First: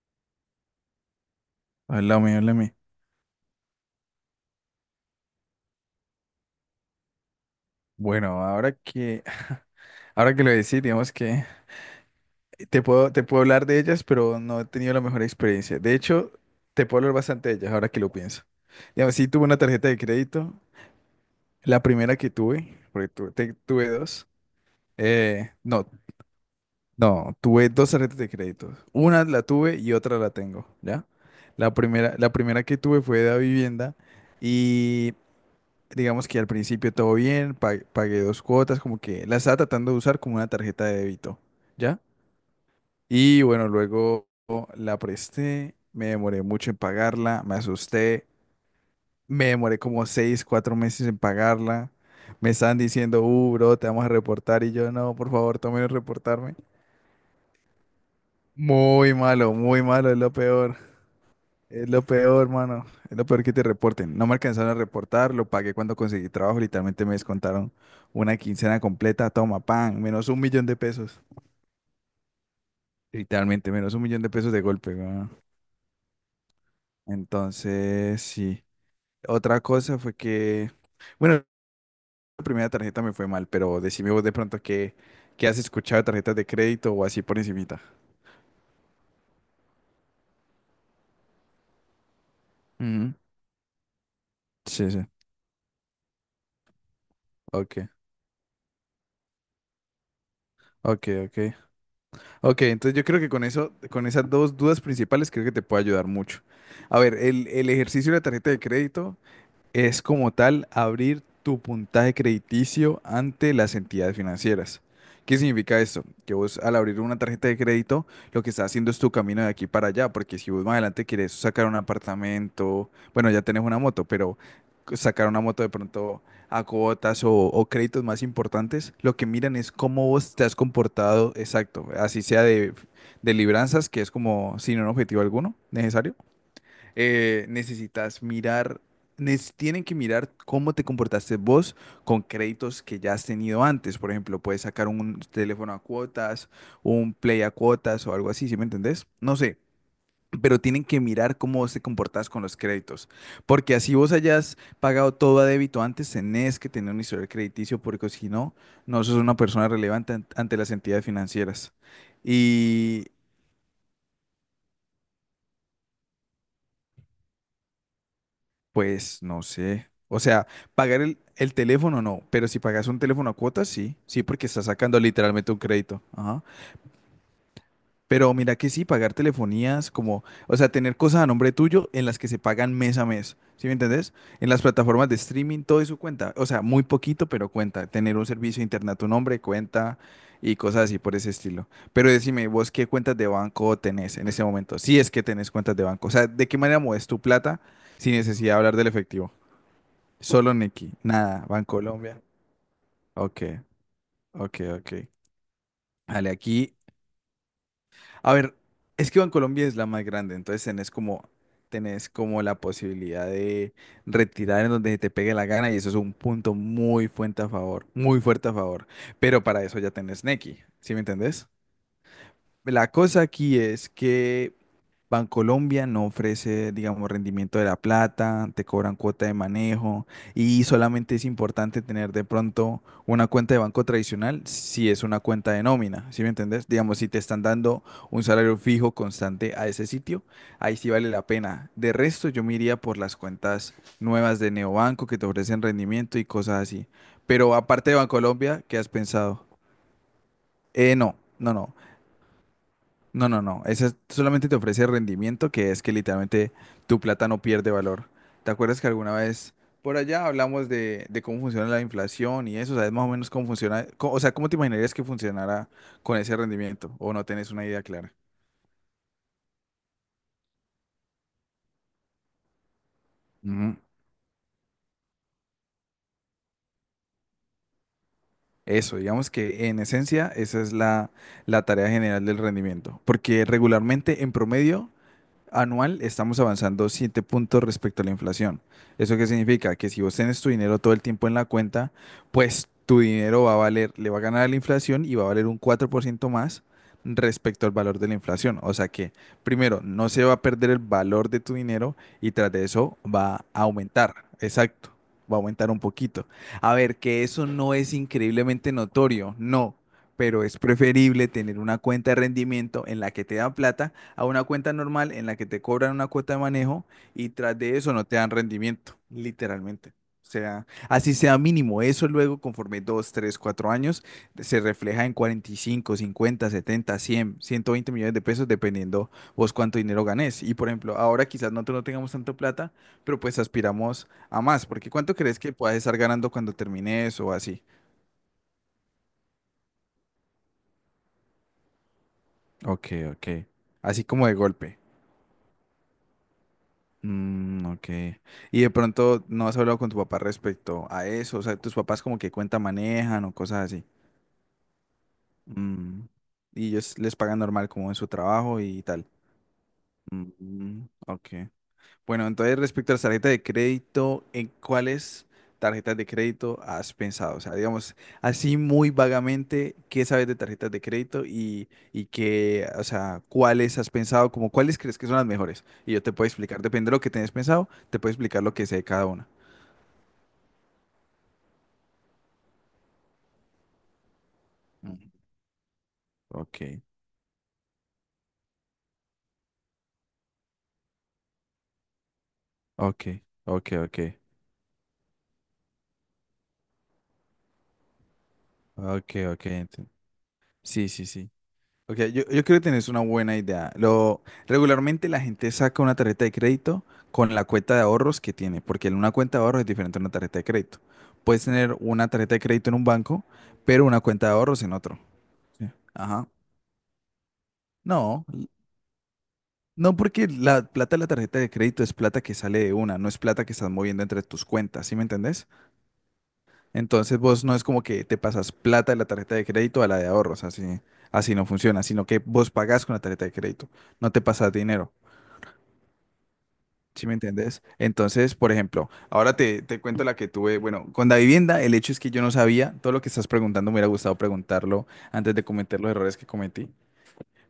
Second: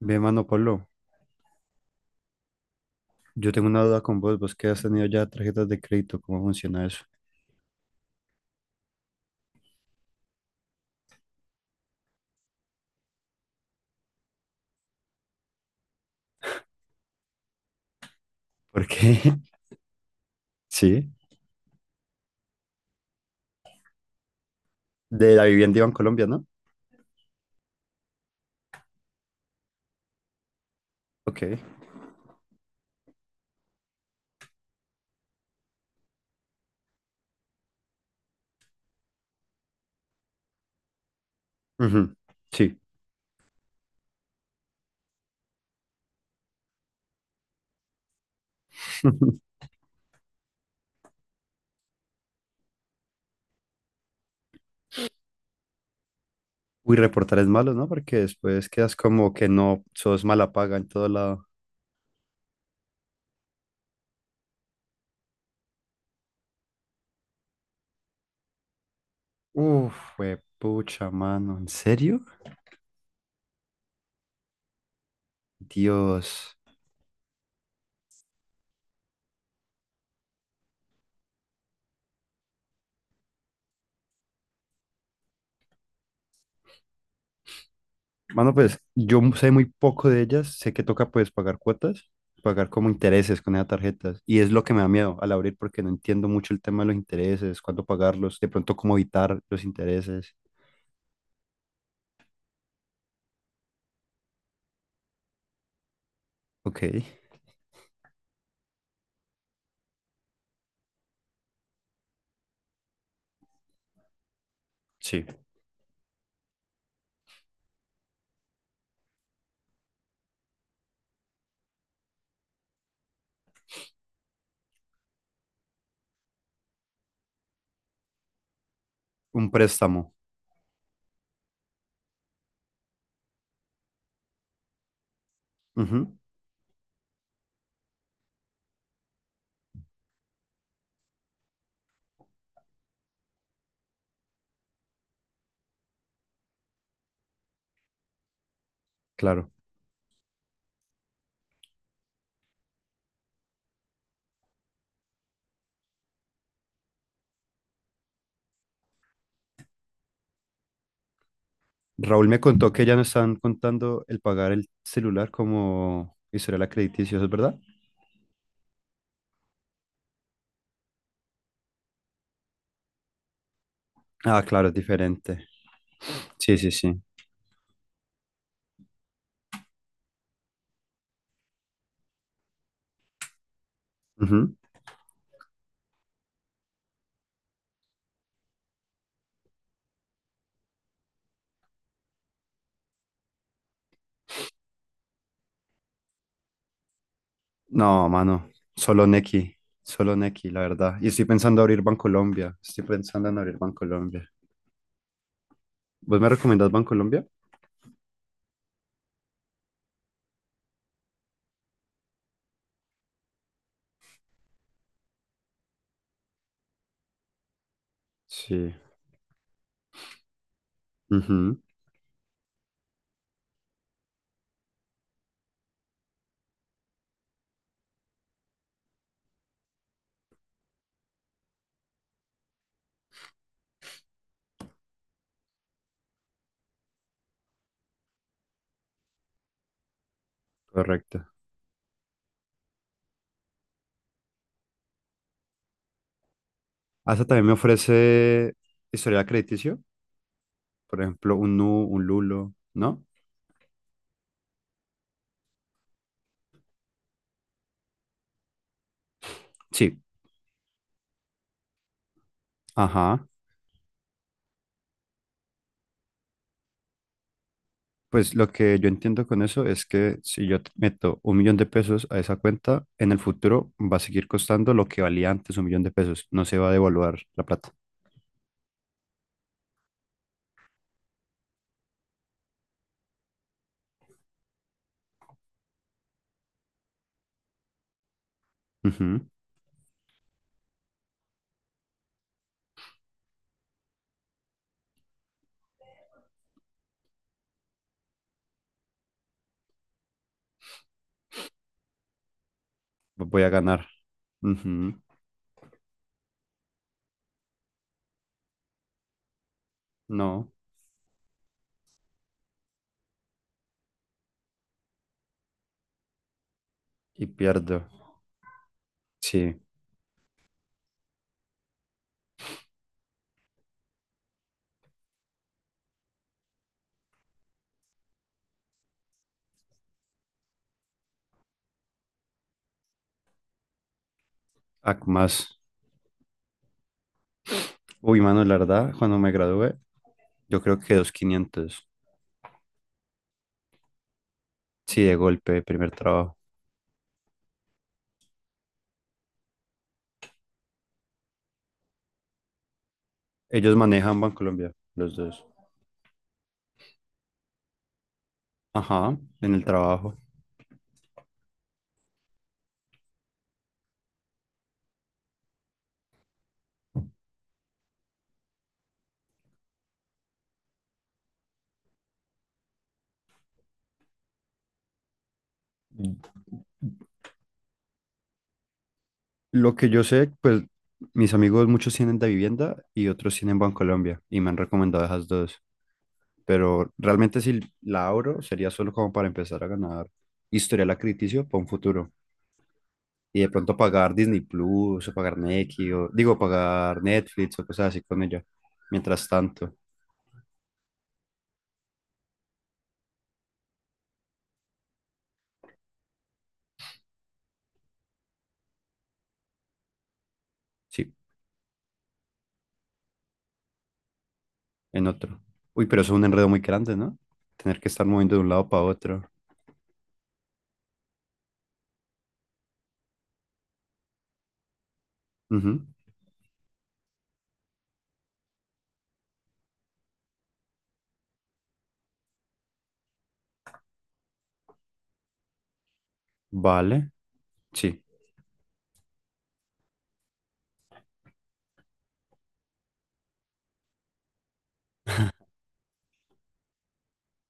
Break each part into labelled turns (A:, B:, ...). A: Ve, mano Pablo,
B: Hola, mi háblame, háblame.
A: yo tengo una duda con vos, vos que has tenido ya tarjetas de crédito, ¿cómo funciona eso?
B: Bueno, ahora que, ahora que lo decís, digamos que te puedo hablar de ellas, pero no he tenido la mejor experiencia. De hecho, te puedo hablar bastante de ellas ahora que lo pienso. Digamos,
A: Porque,
B: sí tuve una tarjeta de crédito,
A: sí,
B: la primera que tuve, porque tuve dos.
A: de la vivienda iba
B: No,
A: en Colombia, ¿no?
B: no, tuve dos tarjetas de crédito. Una la tuve y otra la tengo, ¿ya?
A: Ok,
B: La primera que tuve fue de la vivienda. Digamos que al principio todo bien, pagué dos cuotas, como que la estaba tratando de usar como una tarjeta de débito, ¿ya?
A: ujú, sí.
B: Y bueno, luego la presté, me demoré mucho en pagarla, me asusté, me demoré como 6, 4 meses en pagarla. Me estaban diciendo, bro, te vamos a reportar y yo, no, por favor, tomen reportarme.
A: Uy, reportar es malo, ¿no? Porque después quedas como que
B: Muy
A: no,
B: malo, es
A: sos
B: lo
A: mala paga
B: peor.
A: en todo lado.
B: Es lo peor, hermano. Es lo peor que te reporten. No me alcanzaron a reportar, lo pagué cuando conseguí trabajo. Literalmente me descontaron una quincena completa. Toma,
A: Uf,
B: pan, menos un
A: fue
B: millón de
A: pucha,
B: pesos.
A: mano, ¿en serio?
B: Literalmente, menos 1 millón de pesos de golpe, weón.
A: Dios.
B: Entonces, sí. Otra cosa fue que, bueno, la primera tarjeta me fue mal, pero decime vos de pronto que has escuchado de tarjetas de crédito o así por encimita.
A: Mano, pues yo sé muy poco de ellas, sé que toca pues pagar cuotas, pagar como
B: Ujú.
A: intereses con esas tarjetas y es lo que me da
B: Sí, sí.
A: miedo al abrir porque no entiendo mucho el tema de los intereses, cuándo
B: Ok,
A: pagarlos, de pronto cómo evitar los intereses.
B: ok, ok. Ok, entonces yo creo que con eso, con esas dos dudas principales, creo que te puede ayudar mucho.
A: Ok,
B: A ver, el ejercicio de la tarjeta de crédito es como tal abrir tu puntaje crediticio ante las entidades financieras.
A: sí,
B: ¿Qué significa esto? Que vos al abrir una tarjeta de crédito, lo que estás haciendo es tu camino de aquí para allá, porque si vos más adelante quieres sacar un apartamento, bueno, ya tenés una moto, pero sacar una moto de pronto a cuotas o créditos más importantes, lo que
A: un
B: miran es cómo
A: préstamo.
B: vos te has comportado, exacto, así sea de libranzas, que es como sin un objetivo alguno
A: Ujú,
B: necesario, necesitas mirar, tienen que mirar cómo te comportaste vos con créditos que ya has tenido antes. Por ejemplo, puedes sacar un teléfono a cuotas, un play a cuotas o algo así, ¿sí me entendés? No
A: claro.
B: sé. Pero tienen que mirar cómo vos te comportas con los créditos. Porque así vos hayas pagado todo a débito antes, tenés que tener un historial crediticio, porque si no, no sos una persona relevante ante las entidades financieras.
A: Raúl me contó que ya no
B: Y,
A: están contando el pagar el celular como historial crediticio, ¿eso es verdad?
B: Pues no sé. O sea, pagar el teléfono no, pero si pagas un teléfono a cuotas, sí, sí,
A: Ah,
B: porque estás
A: claro, es
B: sacando
A: diferente.
B: literalmente un crédito. Ajá.
A: Sí, sí, sí.
B: Pero mira que sí, pagar telefonías, como, o sea, tener cosas a nombre tuyo en las que se pagan mes a mes, ¿sí me entendés? En
A: Ujú.
B: las plataformas de streaming, todo eso cuenta. O sea, muy poquito, pero cuenta. Tener un servicio de internet a tu nombre cuenta y cosas así por ese estilo. Pero decime, vos qué cuentas de banco tenés en ese momento, si es que tenés cuentas de banco. O sea, ¿de qué manera mueves tu plata
A: No,
B: sin
A: mano,
B: necesidad de hablar del
A: solo
B: efectivo?
A: Nequi, solo Nequi,
B: Solo
A: la
B: Nicky.
A: verdad. Y estoy
B: Nada,
A: pensando abrir
B: Bancolombia.
A: Bancolombia, estoy pensando en
B: Ok,
A: abrir Bancolombia.
B: ok, ok.
A: ¿Vos me
B: Vale,
A: recomendás
B: aquí.
A: Bancolombia?
B: A ver, es que Bancolombia es la más grande, entonces tenés como la posibilidad de retirar en donde te pegue la gana y eso es un punto muy fuerte a favor, muy fuerte a
A: Sí,
B: favor. Pero para eso ya tenés Nequi, ¿sí me entendés?
A: ujú,
B: La cosa aquí es que Bancolombia no ofrece, digamos, rendimiento de la plata, te cobran cuota de manejo y solamente es importante tener de pronto una cuenta de banco tradicional si es una cuenta de nómina, ¿sí me entendés? Digamos, si te están dando un salario fijo constante a ese sitio, ahí sí vale
A: correcto.
B: la pena. De resto, yo me iría por las cuentas nuevas de Neobanco que te ofrecen rendimiento y cosas así.
A: Hasta también me
B: Pero aparte de
A: ofrece
B: Bancolombia, ¿qué has
A: historial
B: pensado?
A: crediticio, por
B: No,
A: ejemplo,
B: no,
A: un
B: no.
A: Nu, un Lulo, ¿no?
B: No, no, no. Esa solamente te ofrece rendimiento, que es que literalmente tu plata no pierde valor. ¿Te acuerdas que alguna vez por
A: Sí,
B: allá hablamos de cómo funciona la inflación y eso? ¿Sabes más o
A: ajá.
B: menos cómo funciona? O sea, ¿cómo te imaginarías que funcionara con ese rendimiento? ¿O no tenés una idea clara?
A: Pues lo que yo entiendo con eso es que si yo te meto 1.000.000 de pesos a esa cuenta, en el futuro
B: Ujú.
A: va a seguir costando lo que valía antes 1.000.000 de pesos, no se va a devaluar la plata.
B: Eso, digamos que en esencia esa es la tarea general del rendimiento. Porque regularmente, en promedio, anual estamos avanzando 7 puntos respecto a la inflación. ¿Eso qué
A: Ujú,
B: significa? Que si vos tenés tu dinero todo el tiempo en la cuenta, pues tu dinero va a valer, le va a ganar a la inflación y va a valer un 4% más respecto al valor de la inflación. O sea que, primero, no se va a perder el valor de tu dinero y tras de eso
A: voy
B: va
A: a
B: a
A: ganar.
B: aumentar. Exacto,
A: Ujú.
B: va a aumentar un poquito. A ver, que eso no es increíblemente notorio, no, pero
A: No,
B: es preferible tener una cuenta de rendimiento en la que te da plata a una cuenta normal en la que te cobran una cuota de manejo
A: y
B: y tras de
A: pierdo.
B: eso no te dan rendimiento,
A: Sí,
B: literalmente. O sea, así sea mínimo, eso luego conforme 2, 3, 4 años se refleja en 45, 50, 70, 100, 120 millones de pesos dependiendo vos cuánto dinero ganés. Y por ejemplo, ahora quizás nosotros no tengamos tanto plata, pero pues aspiramos a más, porque ¿cuánto crees que
A: más.
B: puedas estar ganando cuando termines o así?
A: Uy, mano, la verdad, cuando me gradué, yo creo que dos quinientos.
B: Ok, ok. Así como de golpe.
A: Sí, de golpe, primer trabajo.
B: Mm, ok. Y de pronto no has hablado con tu papá respecto a eso. O sea, tus papás como que cuenta manejan o cosas
A: Ellos
B: así.
A: manejan Bancolombia, los dos.
B: Mm, Y ellos les pagan normal como en su trabajo y tal.
A: Ajá, en el trabajo.
B: Mm, ok. Bueno, entonces respecto a las tarjetas de crédito, ¿en cuáles tarjetas de crédito has pensado? O sea, digamos, así muy vagamente, ¿qué sabes de tarjetas de crédito y, qué, o sea, cuáles has pensado? ¿Como cuáles crees que son las mejores? Y yo te puedo explicar, depende de lo que tenés pensado, te puedo explicar lo que sé de cada una.
A: Lo que yo sé, pues mis amigos muchos tienen de vivienda y otros tienen Bancolombia y me han
B: Mm.
A: recomendado esas dos.
B: Ok,
A: Pero realmente si la abro sería solo como para empezar a ganar historial crítico para un futuro.
B: ok,
A: Y de
B: ok,
A: pronto
B: ok,
A: pagar Disney Plus o pagar Nequi o digo pagar Netflix o cosas así con ella.
B: ok,
A: Mientras
B: ok.
A: tanto,
B: Sí, sí, sí. Ok, yo creo que tenés una buena idea. Regularmente la gente saca una tarjeta de crédito con la cuenta de ahorros que tiene, porque una cuenta de ahorros es diferente a una tarjeta de crédito.
A: sí,
B: Puedes tener una tarjeta de crédito en un banco, pero una cuenta de ahorros en otro.
A: en otro.
B: Sí.
A: Uy, pero eso es un
B: Ajá.
A: enredo muy grande, ¿no? Tener que estar
B: No,
A: moviendo de un lado para otro.
B: no porque la plata de la tarjeta de crédito es plata que sale de una, no es plata que estás moviendo entre tus cuentas, ¿sí me entendés?
A: Ujú.
B: Entonces vos no es como que te pasas plata de la tarjeta de crédito a la de ahorros, así, así no funciona, sino que vos pagás con la tarjeta de crédito, no te pasas dinero, ¿sí
A: Vale,
B: me entiendes?
A: sí,
B: Entonces, por ejemplo, ahora te cuento la que tuve, bueno, con la vivienda, el hecho es que yo no sabía, todo lo que estás preguntando me hubiera gustado preguntarlo antes de cometer los errores que cometí,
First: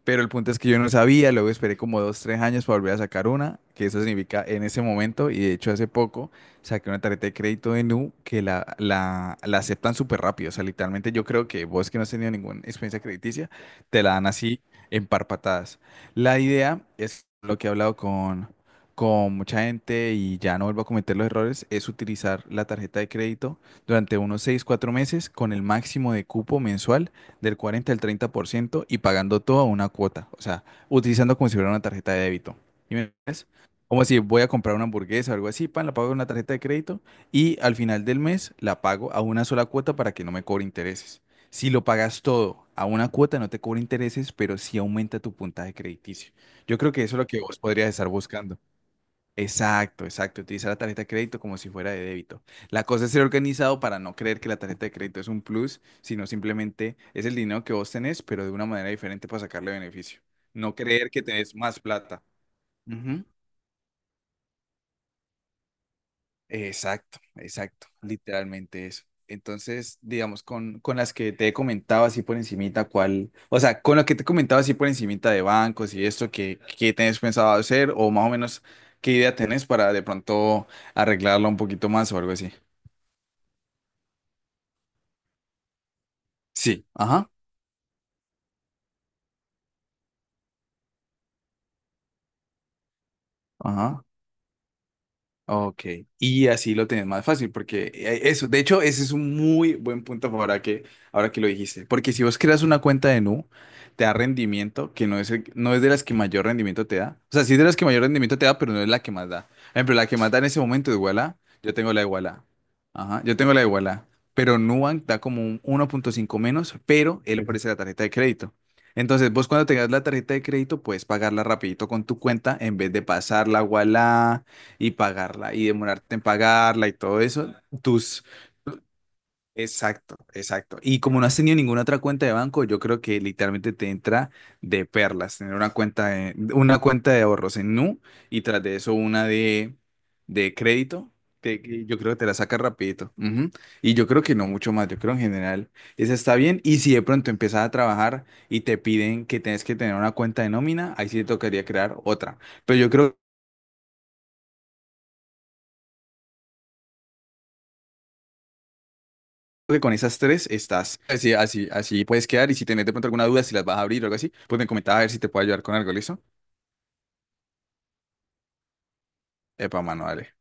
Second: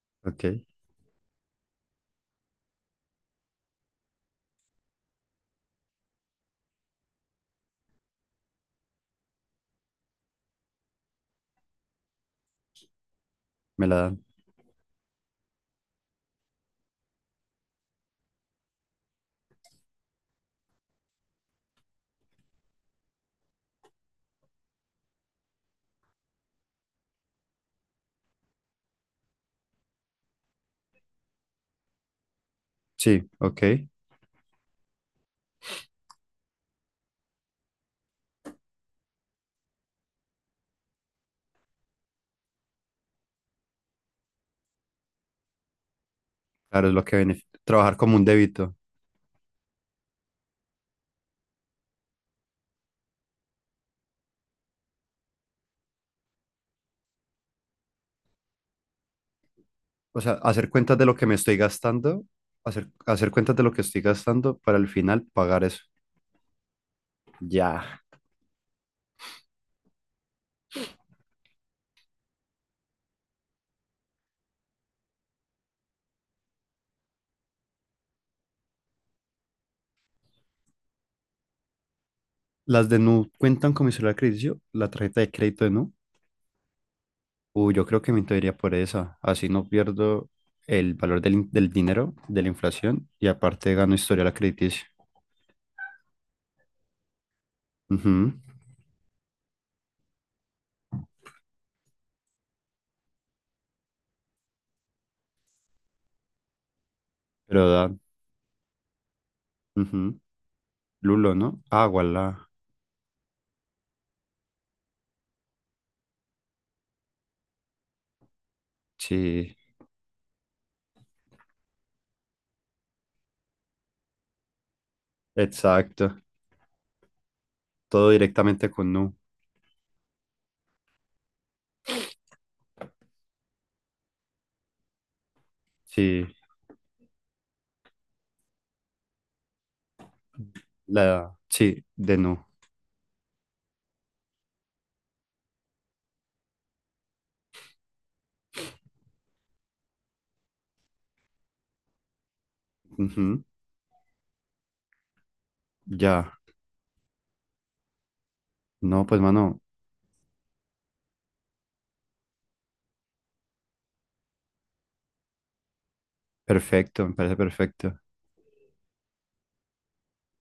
B: pero el
A: ok,
B: punto es que yo no sabía, luego esperé como 2, 3 años para volver a sacar una, que eso significa en ese momento, y de hecho hace poco saqué una tarjeta de crédito de Nu que la aceptan súper rápido, o sea, literalmente yo creo que vos que no has tenido ninguna experiencia crediticia,
A: me la
B: te la
A: dan.
B: dan así en par patadas. La idea es lo que he hablado con mucha gente y ya no vuelvo a cometer los errores, es utilizar la tarjeta de crédito durante unos 6, 4 meses con el máximo de cupo mensual del 40 al 30% y pagando todo a una cuota, o sea, utilizando como si fuera una tarjeta de débito. ¿Y me
A: Sí,
B: entiendes?
A: ok.
B: Como si voy a comprar una hamburguesa o algo así, pan, la pago con una tarjeta de crédito y al final del mes la pago a una sola cuota para que no me cobre intereses. Si lo pagas todo a una cuota, no te cobra intereses, pero sí aumenta tu puntaje crediticio. Yo
A: Claro,
B: creo
A: es
B: que
A: lo que
B: eso es lo que
A: beneficia.
B: vos podrías
A: Trabajar
B: estar
A: como un
B: buscando.
A: débito.
B: Exacto, exacto. Utilizar la tarjeta de crédito como si fuera de débito. La cosa es ser organizado para no creer que la tarjeta de crédito es un plus, sino simplemente es el dinero que vos tenés, pero de una manera diferente para sacarle
A: O
B: beneficio.
A: sea, hacer
B: No
A: cuentas de
B: creer
A: lo
B: que
A: que me
B: tenés
A: estoy
B: más plata.
A: gastando, hacer,
B: Ujú.
A: hacer cuentas de lo que estoy gastando para al final pagar eso.
B: Exacto,
A: Ya.
B: exacto. Literalmente eso. Entonces, digamos, con, las que te he comentado así por encimita, ¿cuál? O sea, con lo que te he comentado así por encimita de bancos y esto, ¿qué tenés pensado hacer? O más o menos, ¿qué idea tenés para de pronto arreglarla un poquito más o algo así?
A: Las de Nu cuentan con mi celular crediticio, la tarjeta de crédito de Nu.
B: Sí, ajá,
A: Uy, yo creo que me entraría por esa. Así no pierdo el valor del dinero, de la inflación, y aparte gano
B: ajá.
A: historial crediticio.
B: Ok, y así lo tenés más fácil, porque
A: Ujú.
B: eso, de hecho, ese es un muy buen punto ahora que lo dijiste, porque si vos creas una cuenta de Nu, te da rendimiento, que no es, no es de las que mayor rendimiento te da, o sea, sí es de
A: Pero
B: las que
A: da.
B: mayor rendimiento te da, pero no es la que más da. Por ejemplo, la que
A: Ujú.
B: más da en ese momento es
A: Lulo,
B: Wala,
A: ¿no?
B: yo
A: Ah,
B: tengo la de Wala,
A: voilà.
B: ajá, yo tengo la de Wala, pero Nubank da como un 1,5 menos, pero él, Ujú, ofrece la tarjeta de crédito. Entonces, vos
A: Sí,
B: cuando tengas la tarjeta de crédito, puedes pagarla rapidito con tu cuenta en vez de pasarla a Ualá y pagarla y demorarte
A: exacto.
B: en pagarla y todo eso,
A: Todo
B: tus...
A: directamente con Nu.
B: Exacto, exacto. Y como no has tenido ninguna otra cuenta de banco, yo creo que literalmente te entra de perlas tener una cuenta
A: Sí.
B: de, una cuenta de ahorros en Nu y tras de eso una de crédito.
A: La,
B: que-
A: sí,
B: que yo creo
A: de
B: que te la
A: no.
B: sacas rapidito. Ujú. Y yo creo que no mucho más. Yo creo en general esa está bien. Y si de pronto empiezas a trabajar y te piden que tienes que tener una cuenta de nómina, ahí sí te tocaría crear otra. Pero yo creo
A: Ujú, ya. No, pues, mano,
B: que con esas tres estás. Así, así, así puedes quedar. Y si tenés de pronto alguna duda, si las vas a abrir o algo así, pues me comentaba a ver si te puedo ayudar con algo, ¿listo?
A: perfecto, me parece perfecto.
B: Epa, mano, dale.